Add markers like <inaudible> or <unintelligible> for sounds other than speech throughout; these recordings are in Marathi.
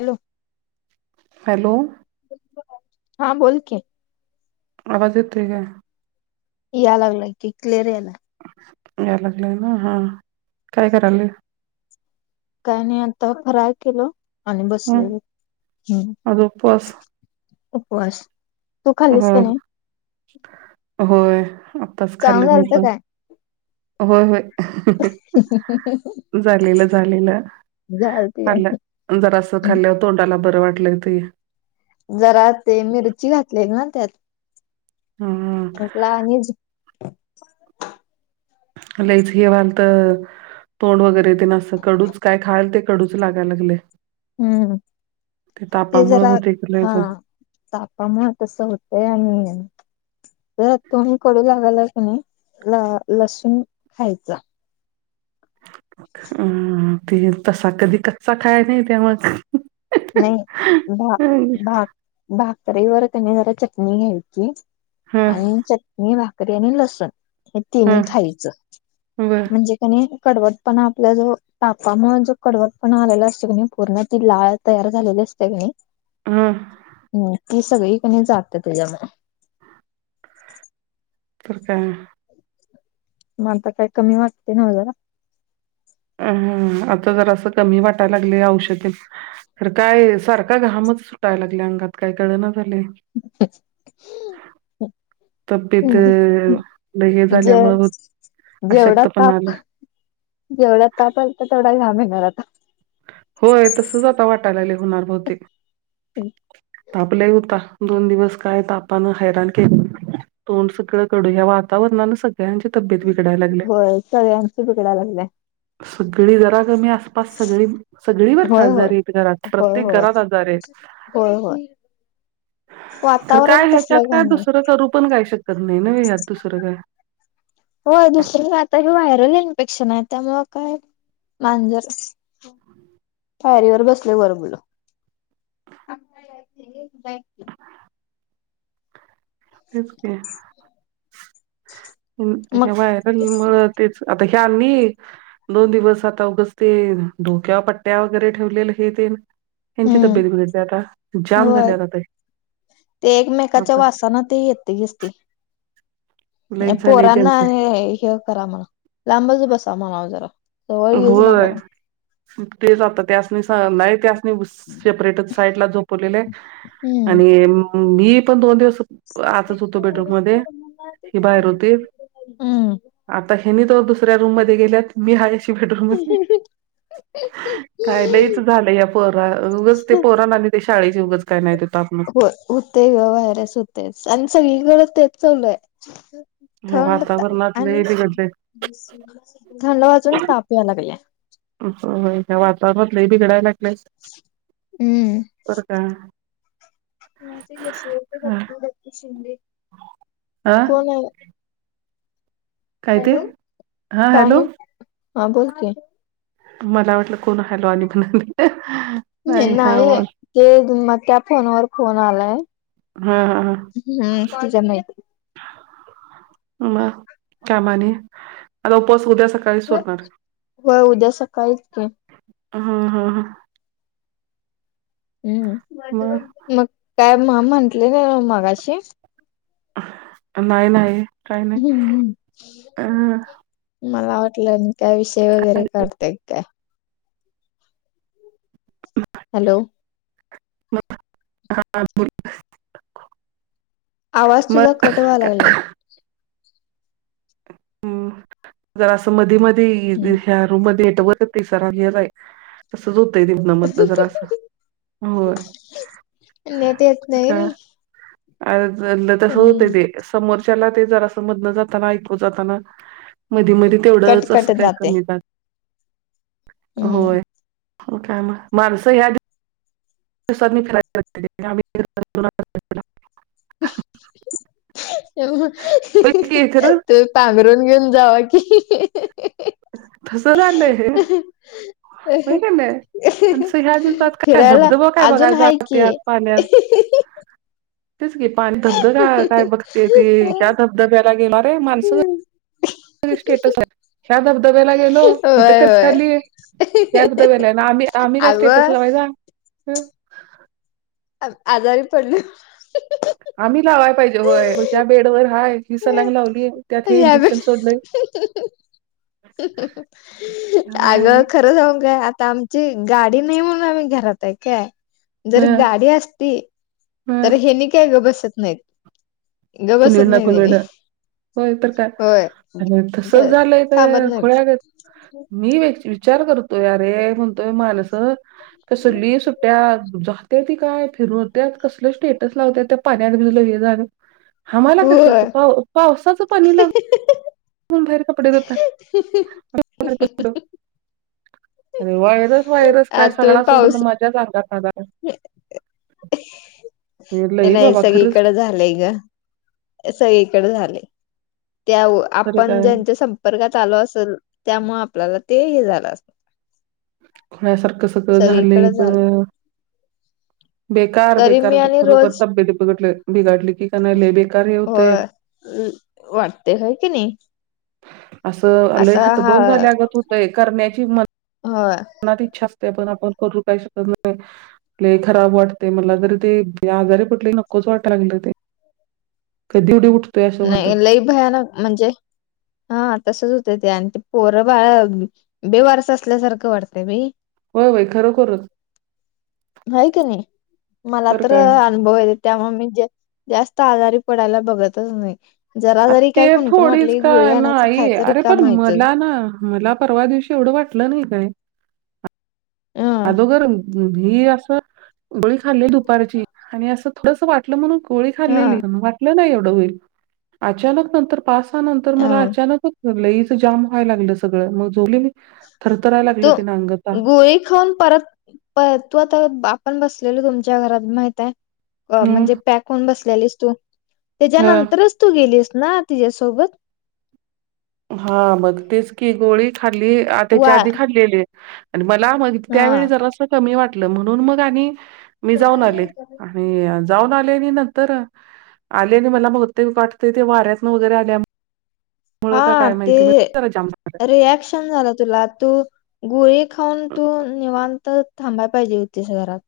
हॅलो. हॅलो. हा बोल की. आवाज येतोय काय. या लागलं की क्लिअर यायलाय. क्लिअर येतोय ना हा, काय कराल्या? काय नाही आता फराळ केलो आणि हं बसलेलो, हं आज उपवास उपवास तू हो खाल्लीस का नाही होय, आत्ताच चांगलं खाल्लं मी झालतं पण. काय होय, होय झालेलं, झालेलं झालती आहे आलं जरा असं खाल्ल्य तोंडाला बरं वाटलं ते जरा ते मिरची घातले ना त्यात हा म्हटल आणि लईच हे व्हायलत तोंड वगैरे तेन असं कडूच काय खायल ते कडूच लागयला लागलय हम्म ते तापामुळं जरा होतय की लई हा असं तापामुळं तसं होतंय आणि तर तोंड कडू लागाला क नाही ला लसूण खायचा अम ते तसा कधी कच्चा खाय नाही त्या मग नाही भा भा भाकरीवर कनाई जरा चटणी घ्यायची हं हं आणि चटणी, भाकरी आणि लसूण हे तिनी हं खायचं बर म्हणजे त्यानी कडवटपणा आपला जो तापामुळे जो कडवटपणा आलेला असत कणी पूर्ण ती लाळ तयार झालेली असत्या कनाई हम हम् ती सगळी कनाइ जाती त्याच्यामुळे <unintelligible> तर काय मग आता काय कमी वाटतंय नव्ह जरा आता जरा असं कमी वाटाला लागलय औषध तर काय सारखा घामच सुटायला लागलय अंगात काय कळना झालय <unintelligible> तब्येत <unintelligible> अ, लय हे झाल्यामुळं जेवढा अशक्तपणा ताप आल्या जेवढा ताप आलता तेवढा ताप येणार आता होय तसंच आता वाटायलाले होणार बहतेक ताप लय होता दोन दिवस काय तापान हैराण केलं तोंड सगळं कडू या वातावरणान सगळ सगळ्यांची तब्येत बिघडायला लागल्या होय सगळ्यांच बिघडायला लागलंय सगळी जरा कमी आसपास सगळी सगळीवरच होय होय आजारी आहेत घरात होय प्रत्येक होय घरात आजारी आहेत होय होय तर वातावरण काय ह्याच्यात तसलं काय झालंय दुसरं करू पण काही शकत नाही ना ह्यात दुसरं काय होय दुसरं आता हे व्हायरल इन्फेक्शन आहे त्यामुळं काय मांजर पायरीवर बसलय वर बोलाव तेच की मग ह्या व्हायरल मुळं तेच आता हे आम्ही दोन दिवस आता ऊगच ते डोक्यावर पट्ट्या वगैरे ठेवलेल हे तेन त्यांची हम्म तब्येत बिघडली आता जाम झाली होय आता ते ते एकमेकाच्या वासाना ते येत हेच ते आणि लईच झालंय पोरांना त्यांचं हे करा म्हणाव लांबच बसा म्हणाव जरा जवळ येऊच नका होय म्हण तेच त्यास नी स नाही त्या सेपरेट साईड ला झोपवलेले हम्म आणि मी पण दोन दिवस आताच होतो बेडरूम मध्ये हि बाहेर होती हम्म आता हेनी तो दुसऱ्या रूम मध्ये गेल्यात मी आहे अशी बेडरूम मध्ये. खायला या पोरांचं काय त्या उगाच पोरांचं शाळेचा काय तुम्ही टाकलं हो तो. होते ग, व्हायरस होते आणि सगळी कडे तेच सुरू आहे. ह्या थंड वातावरणात आणि लय बिघडलंय थंड वाजून ताप यायला लागला. हो वातावरण लय बिघडायला लागलेय. हम्म बरं का? <unintelligible> शिंदे हा कोण आहे? काय ते हॅलो! हा काय हॅलो नाही, हा बोल की? मला वाटलं आणि कोण हॅलो म्हणाले. हा नाही बोल ते मग त्या फोनवर फोन आलाय. हा हा ह हम्म तुझ माहिती. हा कामाने आता उद्या उपास. होय, उद्या सकाळीच की. हम् हम ह मग काय म्हटले ग मगाशी? नाही नाही. काही नाही हम्म अ हम् मला वाटलं. काय विषय वेगळे काढताय की काय? हॅलो! <unintelligible> आवाज तुझा कट व्हाय लागलाय मग हम् जरा असं मधी मधी हम्म ह्या रूम मध्ये नेटवर्क प्रिसर गेलाय. तसंच होतंय, मधलं जरा असं होय. नेट येत नाही नाही. तसच होते ते समोरच्याला ते जरा मधन जाताना ऐकू. ऐकू जाताना मधे मधे कट कट असं जाते जरा. हम्म होय काय माणसं ह्यात. <unintelligible> होय की खरं त <unintelligible> पांघरून घेऊन जावा की. तस झालंय वय कानी. फिरायला काय अजून बघाय आहे की. जात्यात सध्या काय धबधबा होय काय बघते रे या धबधब्याला गेली माणसं. स्टेटस आहे. ह्या धबधब्याला गेलो इथं कच होय काढली. आम्ही आम्ही काय स्टेटस अगं लावायचा. आजारी पडलोय म्हणून आम्ही लावायला पाहिजे होय तुझ्याबेडवर आहे हिला सलाईन लावली त्यात हे इंजेक्शन यावेळी सोडलंय. हाय अगं खरं सांगू काय आता आमचं. गाडी नाही म्हणून आम्ही घरात आहे. काय जर ह गाडी असती. ह तर हेनी काय गप्प बसत नाहीत, गप्प कुणीड बसत ना नाहीत कुणीड हेनी. होय तर काय! होय अ तस ज- झालंय थांबत तर नाही खुळ्यागत. मी विचार करतोय, अरे म्हणतोय माणस कसली सुट्ट्या. हां, जात्या ती काय, फिरत्यात कसलं स्टेटस लावत्यात पाण्यात भिजलं हे झालं. आम्हाला कशाच होय पाव, पावसाचं पाणी लाग म्हणून बाहेर कपडे धुताय. धु <inaudible> अरे व्हायरस व्हायरस काय, सगळा सोडून माझ्याच अंगात आला व्हय. ये लई नाही बाबा खरंच सगळीकडे झालंय गं. सगळीकडे झालंय, त्या वो तरी आपण काय ज्यांच्या संप संपर्कात आलो असलं, त्यामुळं आपल्याला ते हे झालं असलं. खुळ्या सारखं सगळं झालंय सगळीकडे झालं गं. बेकार तरी बेकार मी आणि खरोखर रोज तब्येत बिघडल, बिघाडली की लय बेकार हे होतय. वाटतंय होय कणी. असं लय हतबल झाल्यागत होतय करण्याची हिंमत होय, मनात इच्छा असते पण आपण करू काही शकत नाही लय खराब वाटतेय मला तर ते ये आजारी कुटली नकोच वाटाय लागलंय ते. कधी येवढी उठ नाही लई भयानक, म्हणजे हां तसच होतंय ते आणि ते पोरं बाळं बेवारस असल्यासारखं वाटतंय बई. होय होय खरोखरच व्हय कणी, मला तर अनुभव आलेत. त्यामुळं मी जास्त, जास्त आजारी पडायला बघतच नाही. जरा आता जरी ते काय कुणकुण थोडीच वाटली का गोळी आणायचं नाही, खायचं अरे रिकाम पण व्हायचं मला ना. मला परवा दिवशी एवढं वाटलं नाही काय. अ अदोगर, ही असं गोळी खाल्ली दुपारची आणि असं थोडस वाटलं म्हणून गोळी हा खाल्लेली वाटलं नाही एवढं होईल अचानक नंतर पासानंतर मला अ अचानकच लयच जाम व्हाय लागलं सगळं मग झोपले मी. थरथरायला तु लागलं ते अंग आता गोळी खाऊन परत, पर तू आता आपण बसलेल तुमच्या घरात माहिती आहे? अ म्हणजे हम्म पॅक होऊन बसल्यालीस तू, अ त्याच्यानंतरच तू गेलीस ना तिच्यासोबत. हा मगं तेच की गोळी खाल्ली आं त्याच्या वा आधी खाल्लीली. आणि मला मग हा त्यावेळी जरासं कमी वाटलं म्हणून मग आणि मी जाऊन आले आणि जाऊन आले आणि नंतर आले आणि मला बहुतेक वाटतेय ते वाऱ्यातन वगैरे आल्या हां, ते जरा जाम झालं. रिॲक्शन झालं तुला. तू, गुळी खाऊन तू निवांत थांबायला पाहिजे होतीस घरात.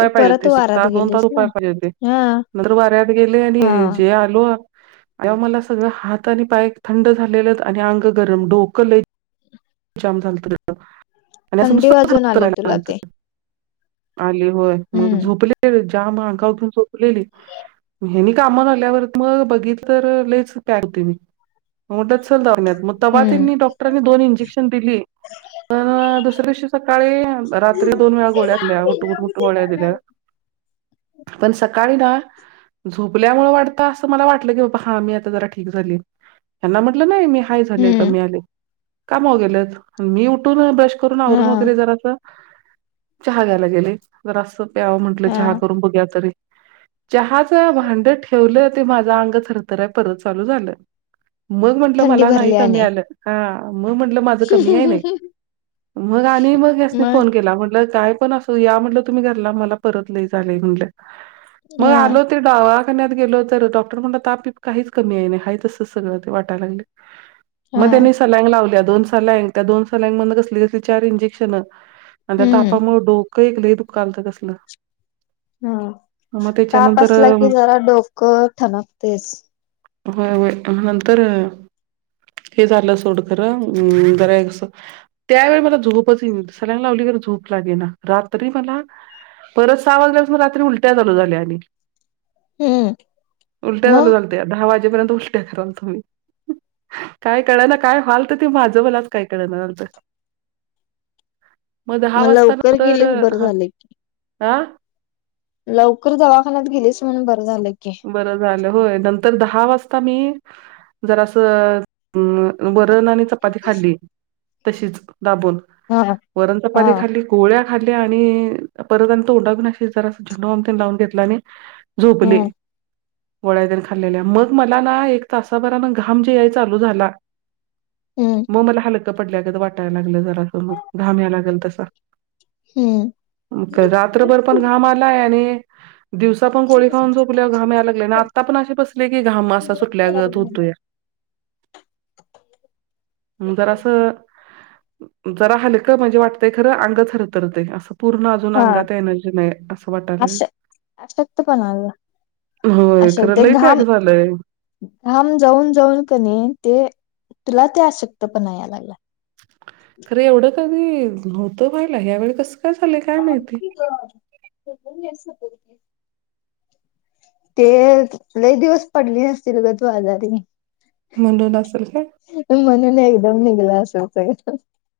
तू पाहिजे परत होतीस एक वारात तास दोन तास गेलीस ना झोपाय पाहिजे होतीस. हा नंतर वाऱ्यात गेले आणि हा जे आलो तेंव्हा मला सगळं हात आणि पाय थंड झालेलंत आणि अंग गरम डोक लय जाम झालत लयं आणि असं थंडी नुसतं वाजून आले तुला थरथरलालत. ते आली होय, मग हम्म झोपले ज्याम अंगावर घेऊन झोपलेली हेनी काम झाल्यावर मग बघितलं तर लयच होतंय आणखी मी, मदत चल दवाखान्यात तेव्हा हम्म त्यांनी डॉक्टरांनी दोन इंजेक्शन दिली. अं, दुसऱ्या दिवशी सकाळी रात्री दोन वेळा गोळ्या दिल्या उठवुन उठ गोळ्या दिल्या. <inaudible> पण सकाळी ना झोपल्यामुळे वाटतं असं मला वाटलं की बाबा हा मी आता जरा ठीक झालीय. त्यांना म्हटलं नाही मी काय झालंय हम्म कमी आले. <unintelligible> गेलेत मी उठून ब्रश करून आवरून हा वगैरे जरास चहा घ्यायला गेले. जरास प्यावं म्हटलं चहा हा करून बघुया तरी. चहाचं भांड ठेवलं ते माझं अंग थरथराय परत चालू झालं. मग म्हंटलं थंडी मला नाही भरली कमी आणि आलं, हां. मग म्हटलं माझ कमी याय नायी मग आणि मग ह्यास्नी फोन केला म्हटलं काय पण असु या म्हटलं तुम्ही घरला मला परत लयी झालय म्हणंल, मग हा आलो ते दवाखान्यात गेलो तर डॉक्टर म्हणला ताप बीप काहीच कमी येईना आहे तसंच सगळं ते वाटयं लागलंय. <inaudible> मग त्यांनी सलाईगं लावल्या दोन सलाईगं त्या दोन सलाईन मधनं कसली कसली चार इंजेक्शन. अन् त्या हम्म तापामुळं डोकं एक लय दुकालतं कसलं. हा मग ताप त्याच्यानंतर असला की जरा डोकं ठणकतंयचं. व्हय व्हय, अन् नंतर हे झालं सोड. नंतर जरा एक त्यावेळी मला झोपचं हे येईना सलाईन लावली खरं झोप लागेना. रात्री मला परत सहा वाजल्यापासून रात्री उलट्या चालू झाल्या आणि हम्म उलट्या चालू मग झाल्या. ते दहा वाजेपर्यंत उलट्या करालतो मी काय कळना काय व्हाल तं ते माझं मलाचं काय कळना झालतं. मग दहा वाजता लवकर नंतर गेलेच बरं हा, झालं की. आं? लवकर दवाखान्यात गेलीस म्हणून बरं झालं की. बरं झालं होय नंतर दहा वाजता मी जरांस अं वरण आणि चपाती खाल्ली तशीच दाबून. हा हा वरण चपाती हा खाल्ली गोळ्या खाल्ल्या आणि परत आणि तोंडातून अशी जरास झेंडूबाम तेन लावून घेतला आणि झोपले. हम्म गोळ्या तेन खाल्लेल्या मग मला ना एक तासाबरानं घाम जे याय चालू झाला. मग मला हलकं पडल्यागत वाटायला लागलं जरास मग घाम याय लागल तसा. हम्म. मग काय रात्रभर पण घाम आलाय आणि दिवसा पण गोळी खाऊन झो पल्या घाम याय लागला आणि आता पण असे बसले की घाम असा सुटल्यागत होतोया. मग जरासं जरा हलकं म्हणजे वाटतंय खर आंग थरथरतंय असं पूर्ण आ जून हा अंगात एनर्जी नाही आसं वाटाय लागलंय. आशक्तपणा ग. होय खरं लयी पॅक झालंय. घाम जाऊन जाऊन क णी ते तुला ते आशक्तपणा याय लागलायं. खरं एवढं कधी नव्हतं व्हायला ह्यवेळी कस <unintelligible> तेच लई दिवस पडली नसतील ग तू आजारी. म्हणून असल? म्हनून एकदम निघलं असल सगळं.